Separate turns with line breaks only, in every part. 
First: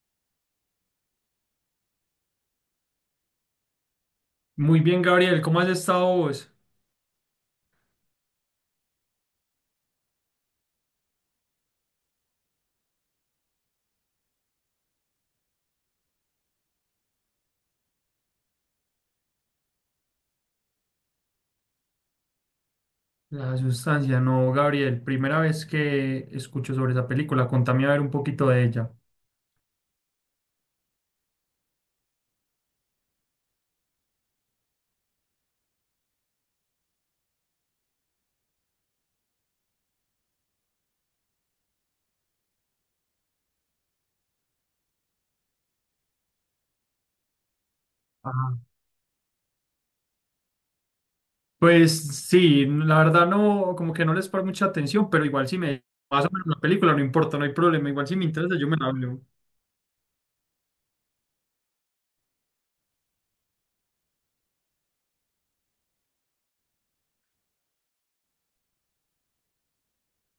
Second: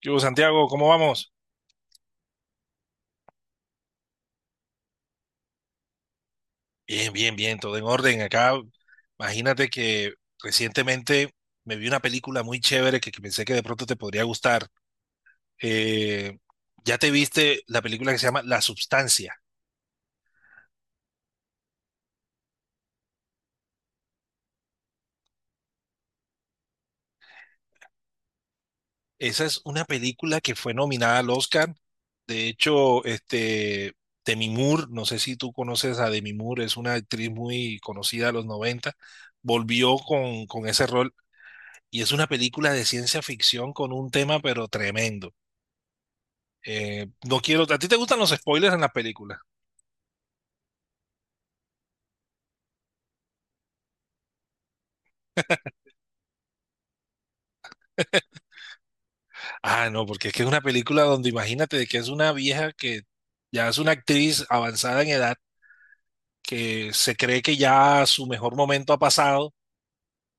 ¿Qué hubo, Santiago? ¿Cómo vamos?
Muy bien, Gabriel, ¿cómo has estado vos?
Bien, bien, bien, todo en orden. Acá, imagínate que recientemente me vi una película muy chévere que pensé que de pronto te podría gustar. Eh, ya te viste la película que se llama La Substancia.
La sustancia, no, Gabriel, primera vez que escucho sobre esa película, contame a ver un poquito de ella.
Esa es una película que fue nominada al Oscar. De hecho, Demi Moore, no sé si tú conoces a Demi Moore, es una actriz muy conocida de los 90. Volvió con ese rol y es una película de ciencia ficción con un tema pero tremendo. No quiero. ¿A ti te gustan los
Ajá.
spoilers en las películas?
Pues sí, la verdad no, como que no les paro mucha atención, pero igual si me más o menos la película, no importa, no hay problema, igual si me interesa yo me la veo.
Ah, no, porque es que es una película donde imagínate de que es una vieja que ya es una actriz avanzada en edad, que se cree que ya su mejor momento ha pasado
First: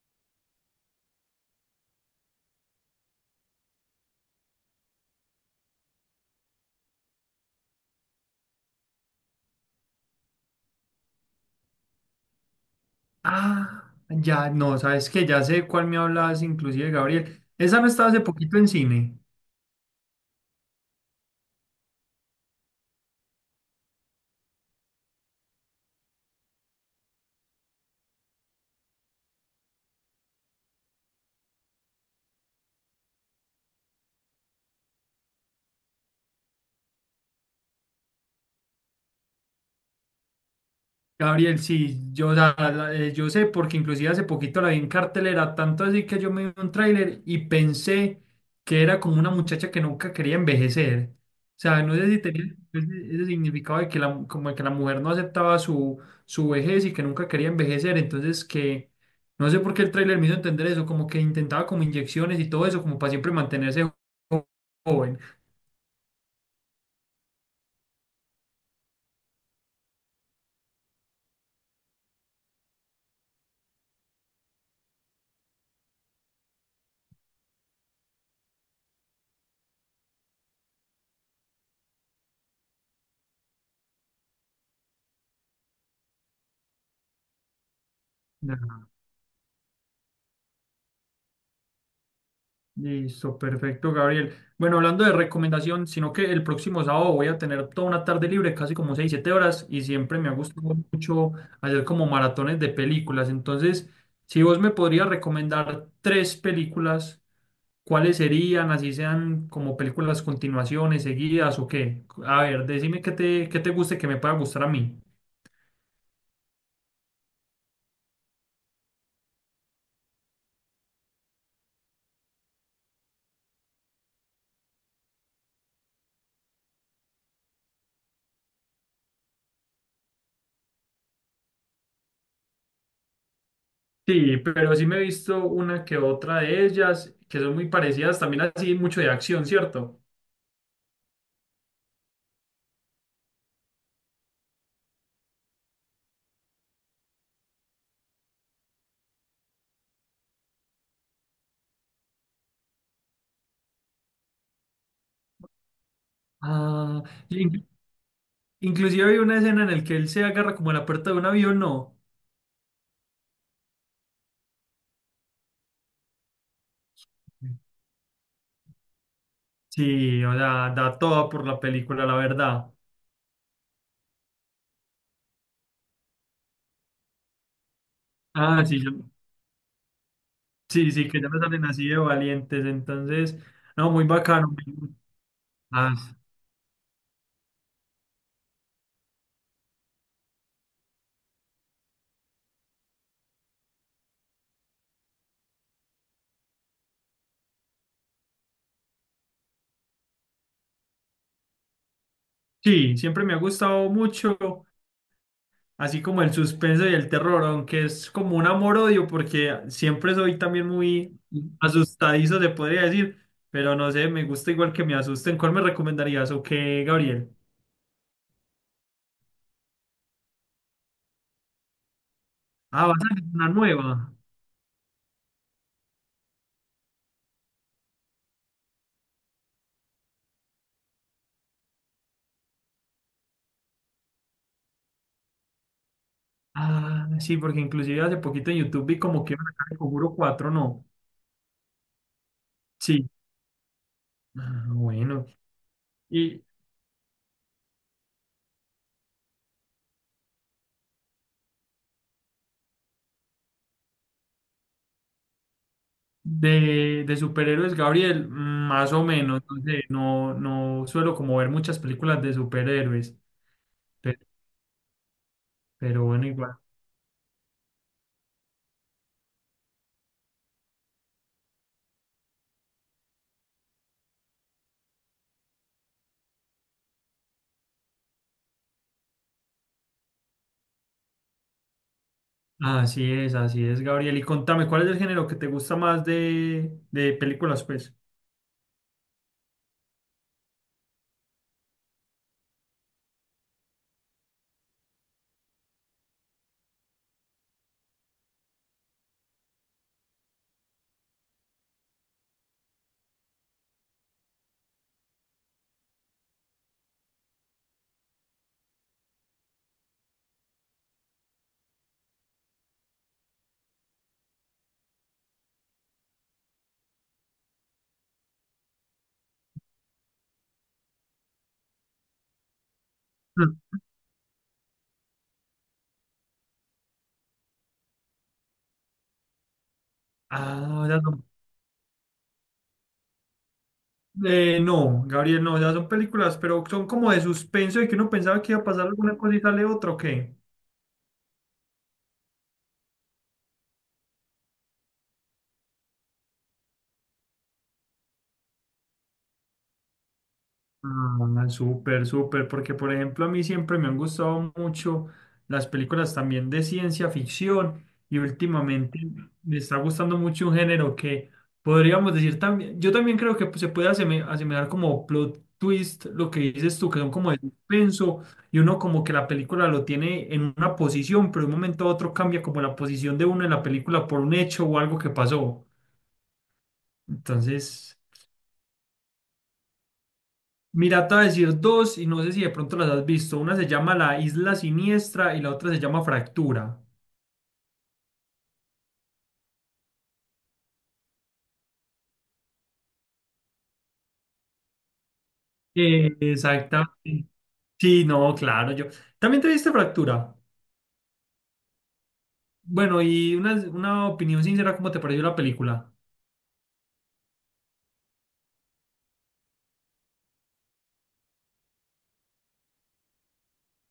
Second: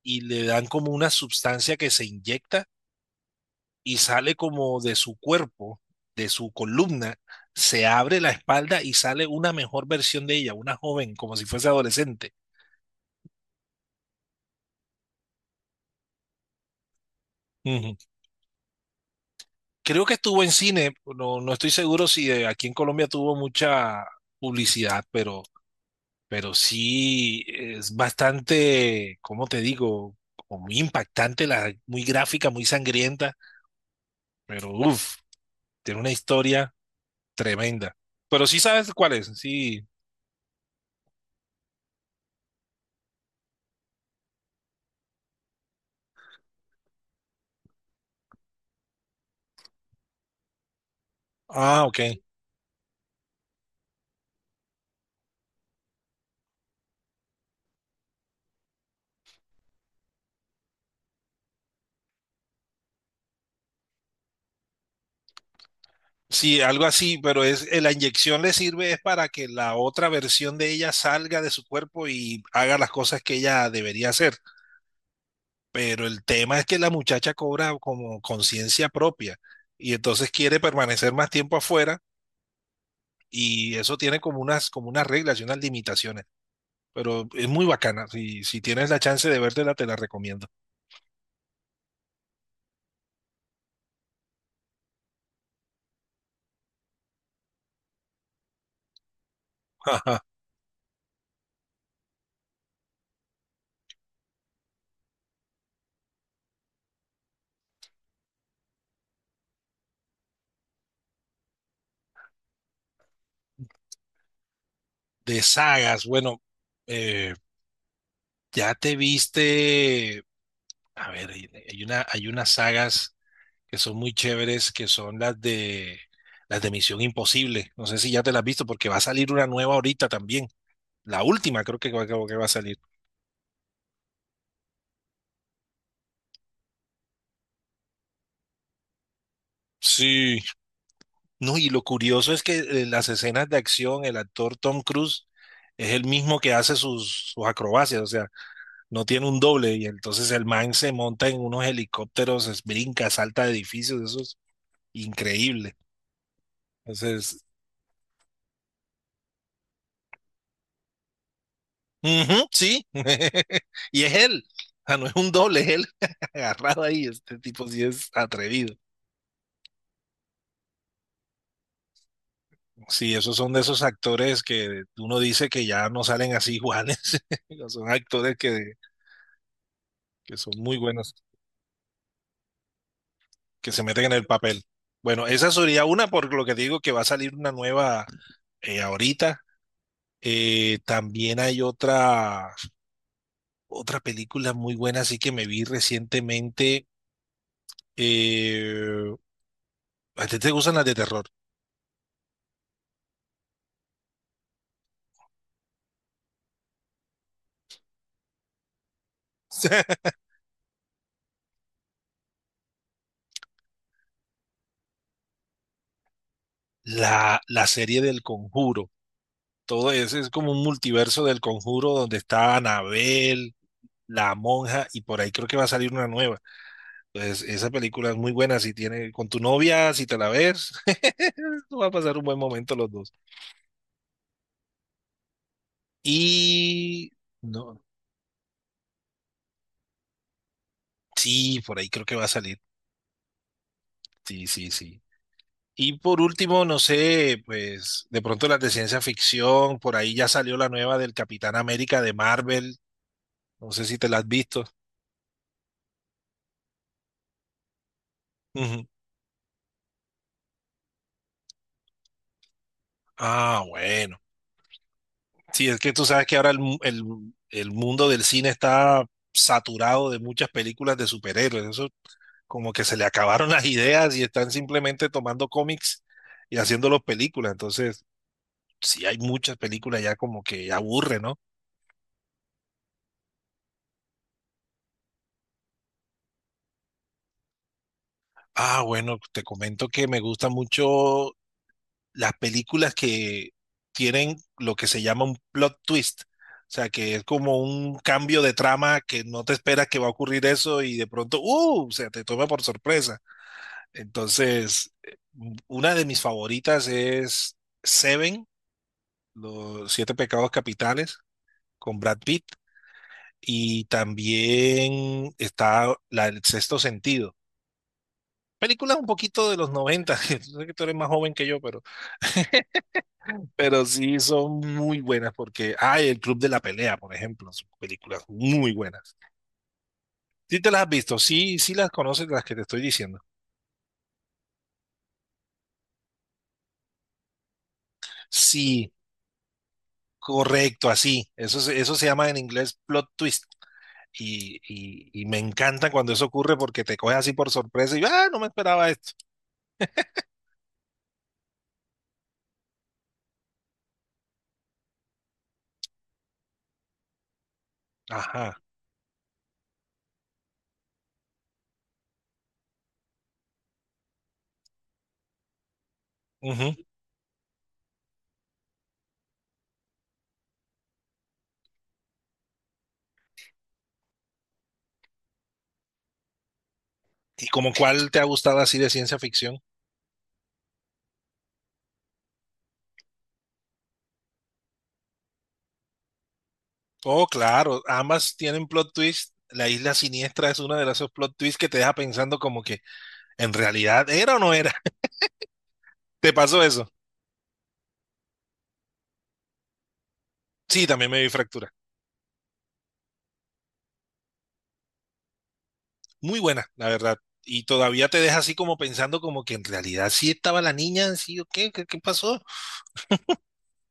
y le dan como una sustancia que se inyecta y sale como de su cuerpo, de su columna, se abre la espalda y sale una mejor versión de ella, una joven, como si fuese adolescente.
Ah, ya, no, sabes que ya sé cuál me hablas, inclusive, Gabriel. Esa no estaba hace poquito en cine.
Creo que estuvo en cine, no, no estoy seguro si aquí en Colombia tuvo mucha publicidad, pero sí es bastante, ¿cómo te digo? Como muy impactante, la, muy gráfica, muy sangrienta, pero uff, tiene una historia tremenda. Pero sí sabes cuál es, sí.
Gabriel, sí, yo sé porque inclusive hace poquito la vi en cartelera, tanto así que yo me vi un tráiler y pensé que era como una muchacha que nunca quería envejecer. O sea,
Ah,
no sé
ok.
si tenía ese, ese significado de que como de que la mujer no aceptaba su, su vejez y que nunca quería envejecer. Entonces que no sé por qué el tráiler me hizo entender eso, como que intentaba como inyecciones y todo eso, como para siempre mantenerse jo- joven.
Sí, algo así, pero es la inyección le sirve es para que la otra versión de ella salga de su cuerpo y haga las cosas que ella debería hacer. Pero el tema es que la muchacha cobra como conciencia propia y entonces quiere permanecer más tiempo afuera y eso tiene como unas reglas y unas limitaciones. Pero es muy bacana. Si, si tienes la chance de vértela, te la recomiendo.
Listo, perfecto, Gabriel. Bueno, hablando de recomendación, sino que el próximo sábado voy a tener toda una tarde libre, casi como 6 7 horas, y siempre me ha gustado mucho hacer como maratones de películas. Entonces, si vos me podrías recomendar tres películas, ¿cuáles serían? Así sean como películas continuaciones, seguidas o qué. A ver, decime qué te guste, que me pueda gustar a mí.
De sagas, bueno, eh, ya te viste. A ver, hay una, hay unas sagas que son muy chéveres, que son las de Misión Imposible. No sé si ya te las has visto, porque va a salir una nueva ahorita también. La última creo que va a salir.
Sí, pero sí me he visto una que otra de ellas, que son muy parecidas, también así mucho de acción, ¿cierto?
Sí, no, y lo curioso es que en las escenas de acción, el actor Tom Cruise es el mismo que hace sus acrobacias, o sea, no tiene un doble, y entonces el man se monta en unos helicópteros, brinca, salta de edificios, eso es increíble.
Ah,
Entonces,
sí. Inclusive hay una escena en la que él se agarra como a la puerta de un avión, ¿no?
ujú, sí, y es él, o sea, no es un doble, es él agarrado ahí, este tipo sí es atrevido.
Sí, o sea, da toda por la película, la verdad.
Sí, esos son de esos actores que uno dice que ya no salen así iguales, son actores
Ah, sí,
que son muy
sí, sí,
buenos.
que ya no salen así de valientes, entonces,
Que se
no,
meten
muy
en el
bacano.
papel. Bueno, esa sería
Ah,
una, por lo que digo que va a salir una nueva ahorita. También hay otra película muy buena, así que me vi recientemente. eh, ¿A ti te gustan las de terror?
sí, siempre me ha gustado mucho, así como el suspenso y el terror, aunque es como un amor-odio, porque siempre soy también muy asustadizo, se podría decir, pero no sé, me gusta igual que me asusten. ¿Cuál me recomendarías o qué, Gabriel?
La serie del Conjuro. Todo eso es como un multiverso del Conjuro donde está
Ah, vas a ver una
Anabel,
nueva.
la monja, y por ahí creo que va a salir una nueva. Pues esa película es muy buena si tiene con tu novia, si te la ves, va a pasar un buen momento los dos.
Ah,
Y
sí, porque
no,
inclusive hace poquito en YouTube vi como que iban a sacar el Conjuro 4, ¿no?
sí, por ahí creo que va a salir.
Sí.
Sí,
Ah,
sí, sí.
bueno.
Y por
Y
último, no sé, pues de pronto las de ciencia ficción, por ahí ya salió la nueva del Capitán América de Marvel, no sé si te la has visto.
de superhéroes, Gabriel,
Ujú.
más o menos, no sé, no, no suelo como ver muchas películas de superhéroes,
Ah,
pero,
bueno. Sí, es que
pero
tú sabes
bueno,
que ahora
igual.
el mundo del cine está saturado de muchas películas de superhéroes. Eso como que se le acabaron las ideas y están simplemente tomando cómics y haciéndolos películas. Entonces, sí hay muchas películas ya como que aburre, ¿no?
Así es, Gabriel. Y contame, ¿cuál es el género que te gusta más de películas, pues?
Ah, bueno, te comento que me gustan mucho las películas que tienen lo que se llama un plot twist. O sea, que es como un cambio de trama que no te esperas que va a ocurrir eso y de pronto, ¡uh! O sea, te toma por sorpresa. Entonces, una de mis favoritas es Seven, los siete pecados capitales. Con Brad Pitt. Y también está la, El Sexto Sentido. Películas un poquito de los 90. Sé que tú eres más joven que yo,
Mm.
pero sí son muy buenas porque, hay El Club de la Pelea, por ejemplo, son películas muy buenas. ¿Sí te
Ah,
las
o
has
sea,
visto?
son-
Sí, sí las conoces las que te estoy diciendo.
no, Gabriel, no, ya son películas, pero son como de suspenso y que uno pensaba que iba a pasar
Sí,
alguna cosa y sale otra, ¿o qué?
correcto, así. Eso, eso se llama en inglés plot twist. Y me encanta cuando eso ocurre porque te coge así por sorpresa y, ah, no me esperaba esto.
Ah, súper, súper, porque por ejemplo a mí siempre me han gustado mucho las películas también de ciencia ficción y
Ajá.
últimamente me está gustando mucho un género que podríamos decir también, yo también creo que pues, se puede asemejar como plot twist, lo que dices
Ujú.
tú, que son como de suspenso y uno como que la película lo tiene en una posición, pero de un momento a otro cambia como la posición de uno en la película por un hecho o algo que pasó.
¿Y como
Entonces...
cuál te ha gustado así de ciencia ficción?
Mira, te voy a decir dos y no sé si de pronto las has visto. Una se llama La Isla Siniestra y la otra se llama Fractura.
Oh, claro, ambas tienen plot twist. La isla siniestra es una de esos plot twists que te deja pensando como que en realidad era o no era. ¿Te pasó eso?
Exactamente. Sí, no, claro, yo. ¿También te viste Fractura?
Sí, también me vi Fractura.
Bueno, y una opinión sincera, ¿cómo te pareció la película?
Muy buena, la verdad. Y todavía te deja así como pensando como que en realidad sí estaba la niña, sí o qué pasó.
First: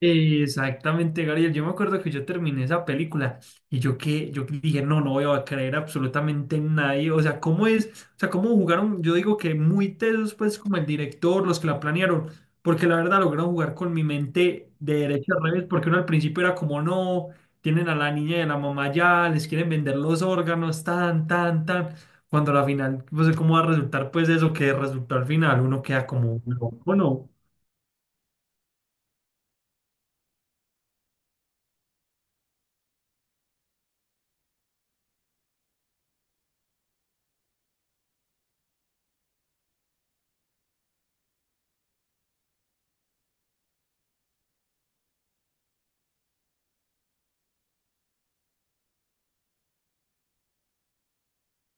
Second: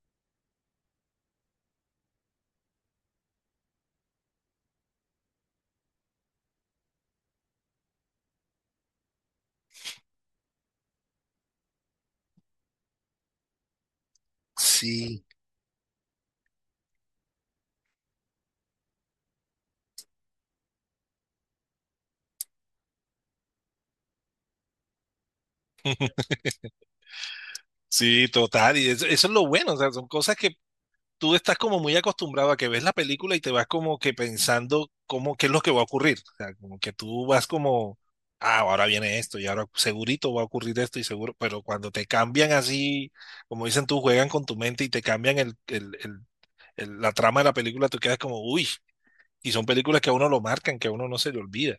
Exactamente, Gabriel. Yo me acuerdo que yo terminé esa película y yo que yo dije, no, no voy a creer absolutamente en nadie. O sea, ¿cómo es? O sea, ¿cómo jugaron? Yo digo que muy tesos, pues, como el director, los que la planearon, porque la verdad lograron jugar con mi mente de
Sí,
derecha a revés, porque uno al principio era como, no, tienen a la niña y a la mamá ya, les quieren vender los órganos, tan, tan, tan. Cuando a la final, no sé cómo va a resultar, pues, eso que resultó al final, uno queda como, loco, ¿no?
sí, total. Y eso es lo bueno, o sea, son cosas que tú estás como muy acostumbrado a que ves la película y te vas como que pensando cómo, qué es lo que va a ocurrir. O sea, como que tú vas como, ah, ahora viene esto y ahora segurito va a ocurrir esto y seguro, pero cuando te cambian así, como dicen tú, juegan con tu mente y te cambian la trama de la película, tú quedas como, uy, y son películas que a uno lo marcan, que a uno no se le olvida.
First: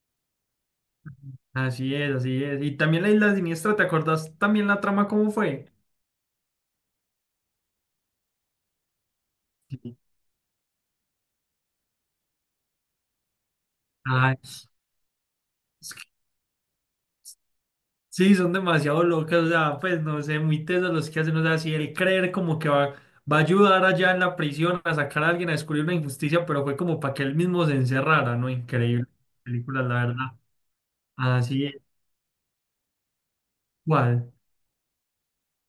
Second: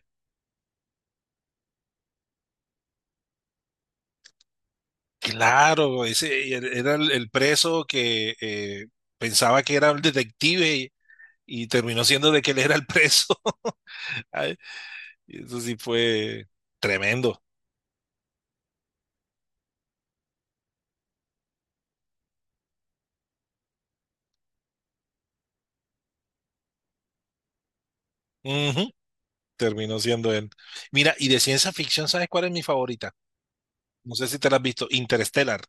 Así es, así es. Y también la Isla Siniestra, ¿te acordás también la trama cómo fue?
Claro, ese era el preso que pensaba que era
Sí.
el detective y terminó siendo de que él era el preso.
Ay,
Y eso sí
es que-
fue tremendo.
sí, son demasiado locas, o sea, pues no sé, muy tesos los que hacen, o sea, si el creer como que va, va a ayudar allá en la prisión a sacar a alguien a descubrir una injusticia, pero fue como para que él mismo se encerrara, ¿no?
Ujú,
Increíble película, la
terminó
verdad.
siendo él. Mira, y de
Así
ciencia
es.
ficción, ¿sabes cuál es mi favorita? No sé
¿Cuál?
si te la has visto. Interstellar.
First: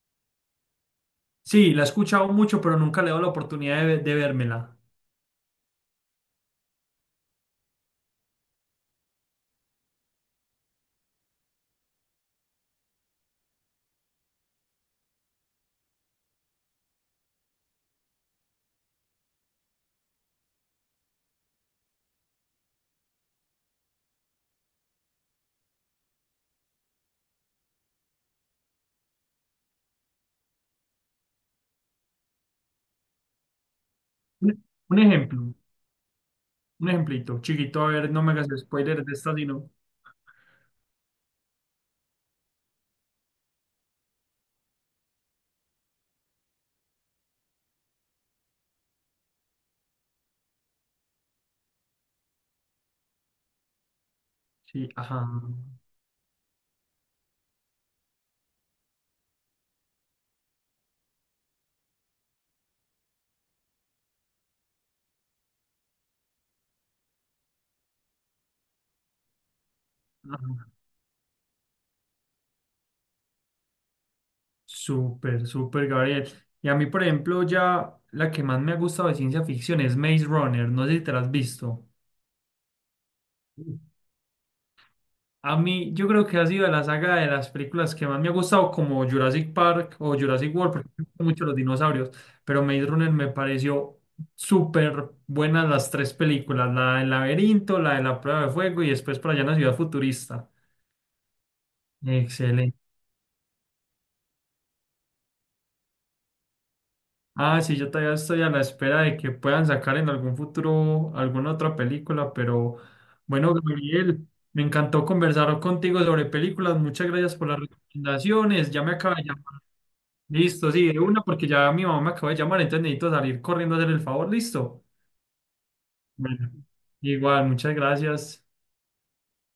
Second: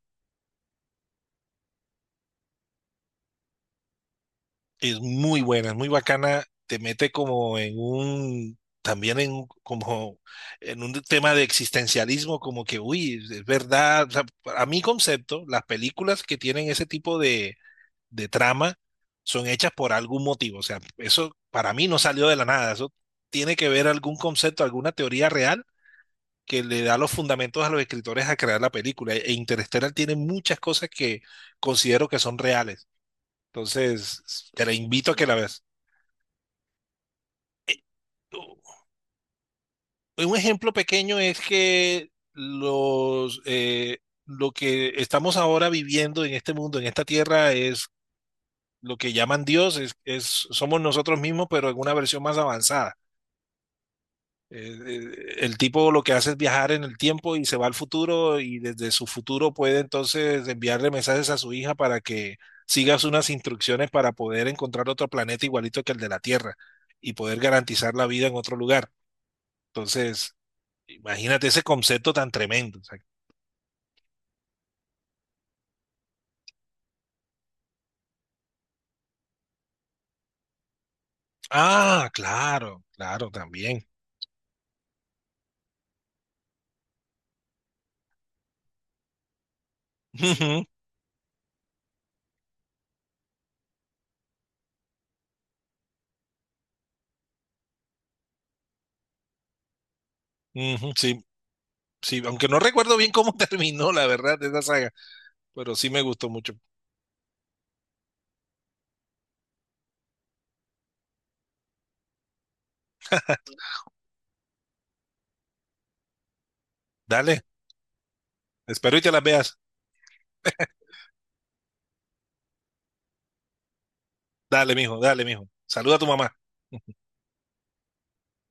Sí, la he escuchado mucho, pero nunca le he dado la oportunidad de, de vérmela.
Es muy buena, es muy bacana. Te mete como en un, también en como en un tema de existencialismo, como que, uy, es verdad. O sea, a mi concepto, las películas que tienen ese tipo de trama son hechas por algún motivo. O sea, eso para mí no salió de la nada. Eso tiene que ver algún concepto, alguna teoría real que le da los fundamentos a los escritores a crear la película. E Interstellar tiene muchas cosas que considero que son reales. Entonces,
Un,
te la
un
invito a que la
ejemplo,
veas.
un ejemplito, chiquito, a ver, no me hagas spoiler de esta, sino.
Un ejemplo pequeño es que los, lo que estamos ahora viviendo en este mundo, en esta tierra, es lo que llaman Dios, es, somos nosotros mismos, pero en una versión más avanzada.
Sí, ajá.
El tipo lo que hace es viajar en el tiempo y se va al futuro y desde su futuro puede entonces enviarle mensajes a su hija para que sigas unas instrucciones para poder encontrar otro planeta igualito que el de la Tierra y poder garantizar la vida en otro lugar. Entonces,
Ajá.
imagínate ese concepto tan tremendo. O sea,
Súper, súper, Gabriel. Y a mí, por ejemplo, ya la que más me ha gustado de ciencia ficción es Maze Runner. No sé si te la has visto.
ah, claro, claro, también.
A mí, yo creo que ha sido de la saga de las películas que más me ha gustado, como Jurassic Park o Jurassic
Ujú,
World, porque me gustan mucho los dinosaurios. Pero Maze Runner me pareció súper buenas las tres películas: la del laberinto, la de la prueba de fuego y después para allá en la ciudad futurista.
ujú, sí, sí, aunque no
Excelente.
recuerdo bien cómo terminó, la verdad, de esa saga, pero sí me gustó mucho.
Ah, sí, yo todavía estoy a la espera de que puedan sacar en algún futuro alguna otra película, pero bueno, Gabriel, me encantó conversar contigo sobre películas. Muchas gracias
Dale,
por las recomendaciones. Ya me
espero y te
acaba
las
de llamar.
veas.
Listo, sí, de una porque ya mi mamá me acaba de llamar, entonces necesito salir corriendo a hacer el favor.
Dale,
Listo.
mijo, dale, mijo. Saluda a tu mamá.
Bueno, igual, muchas gracias.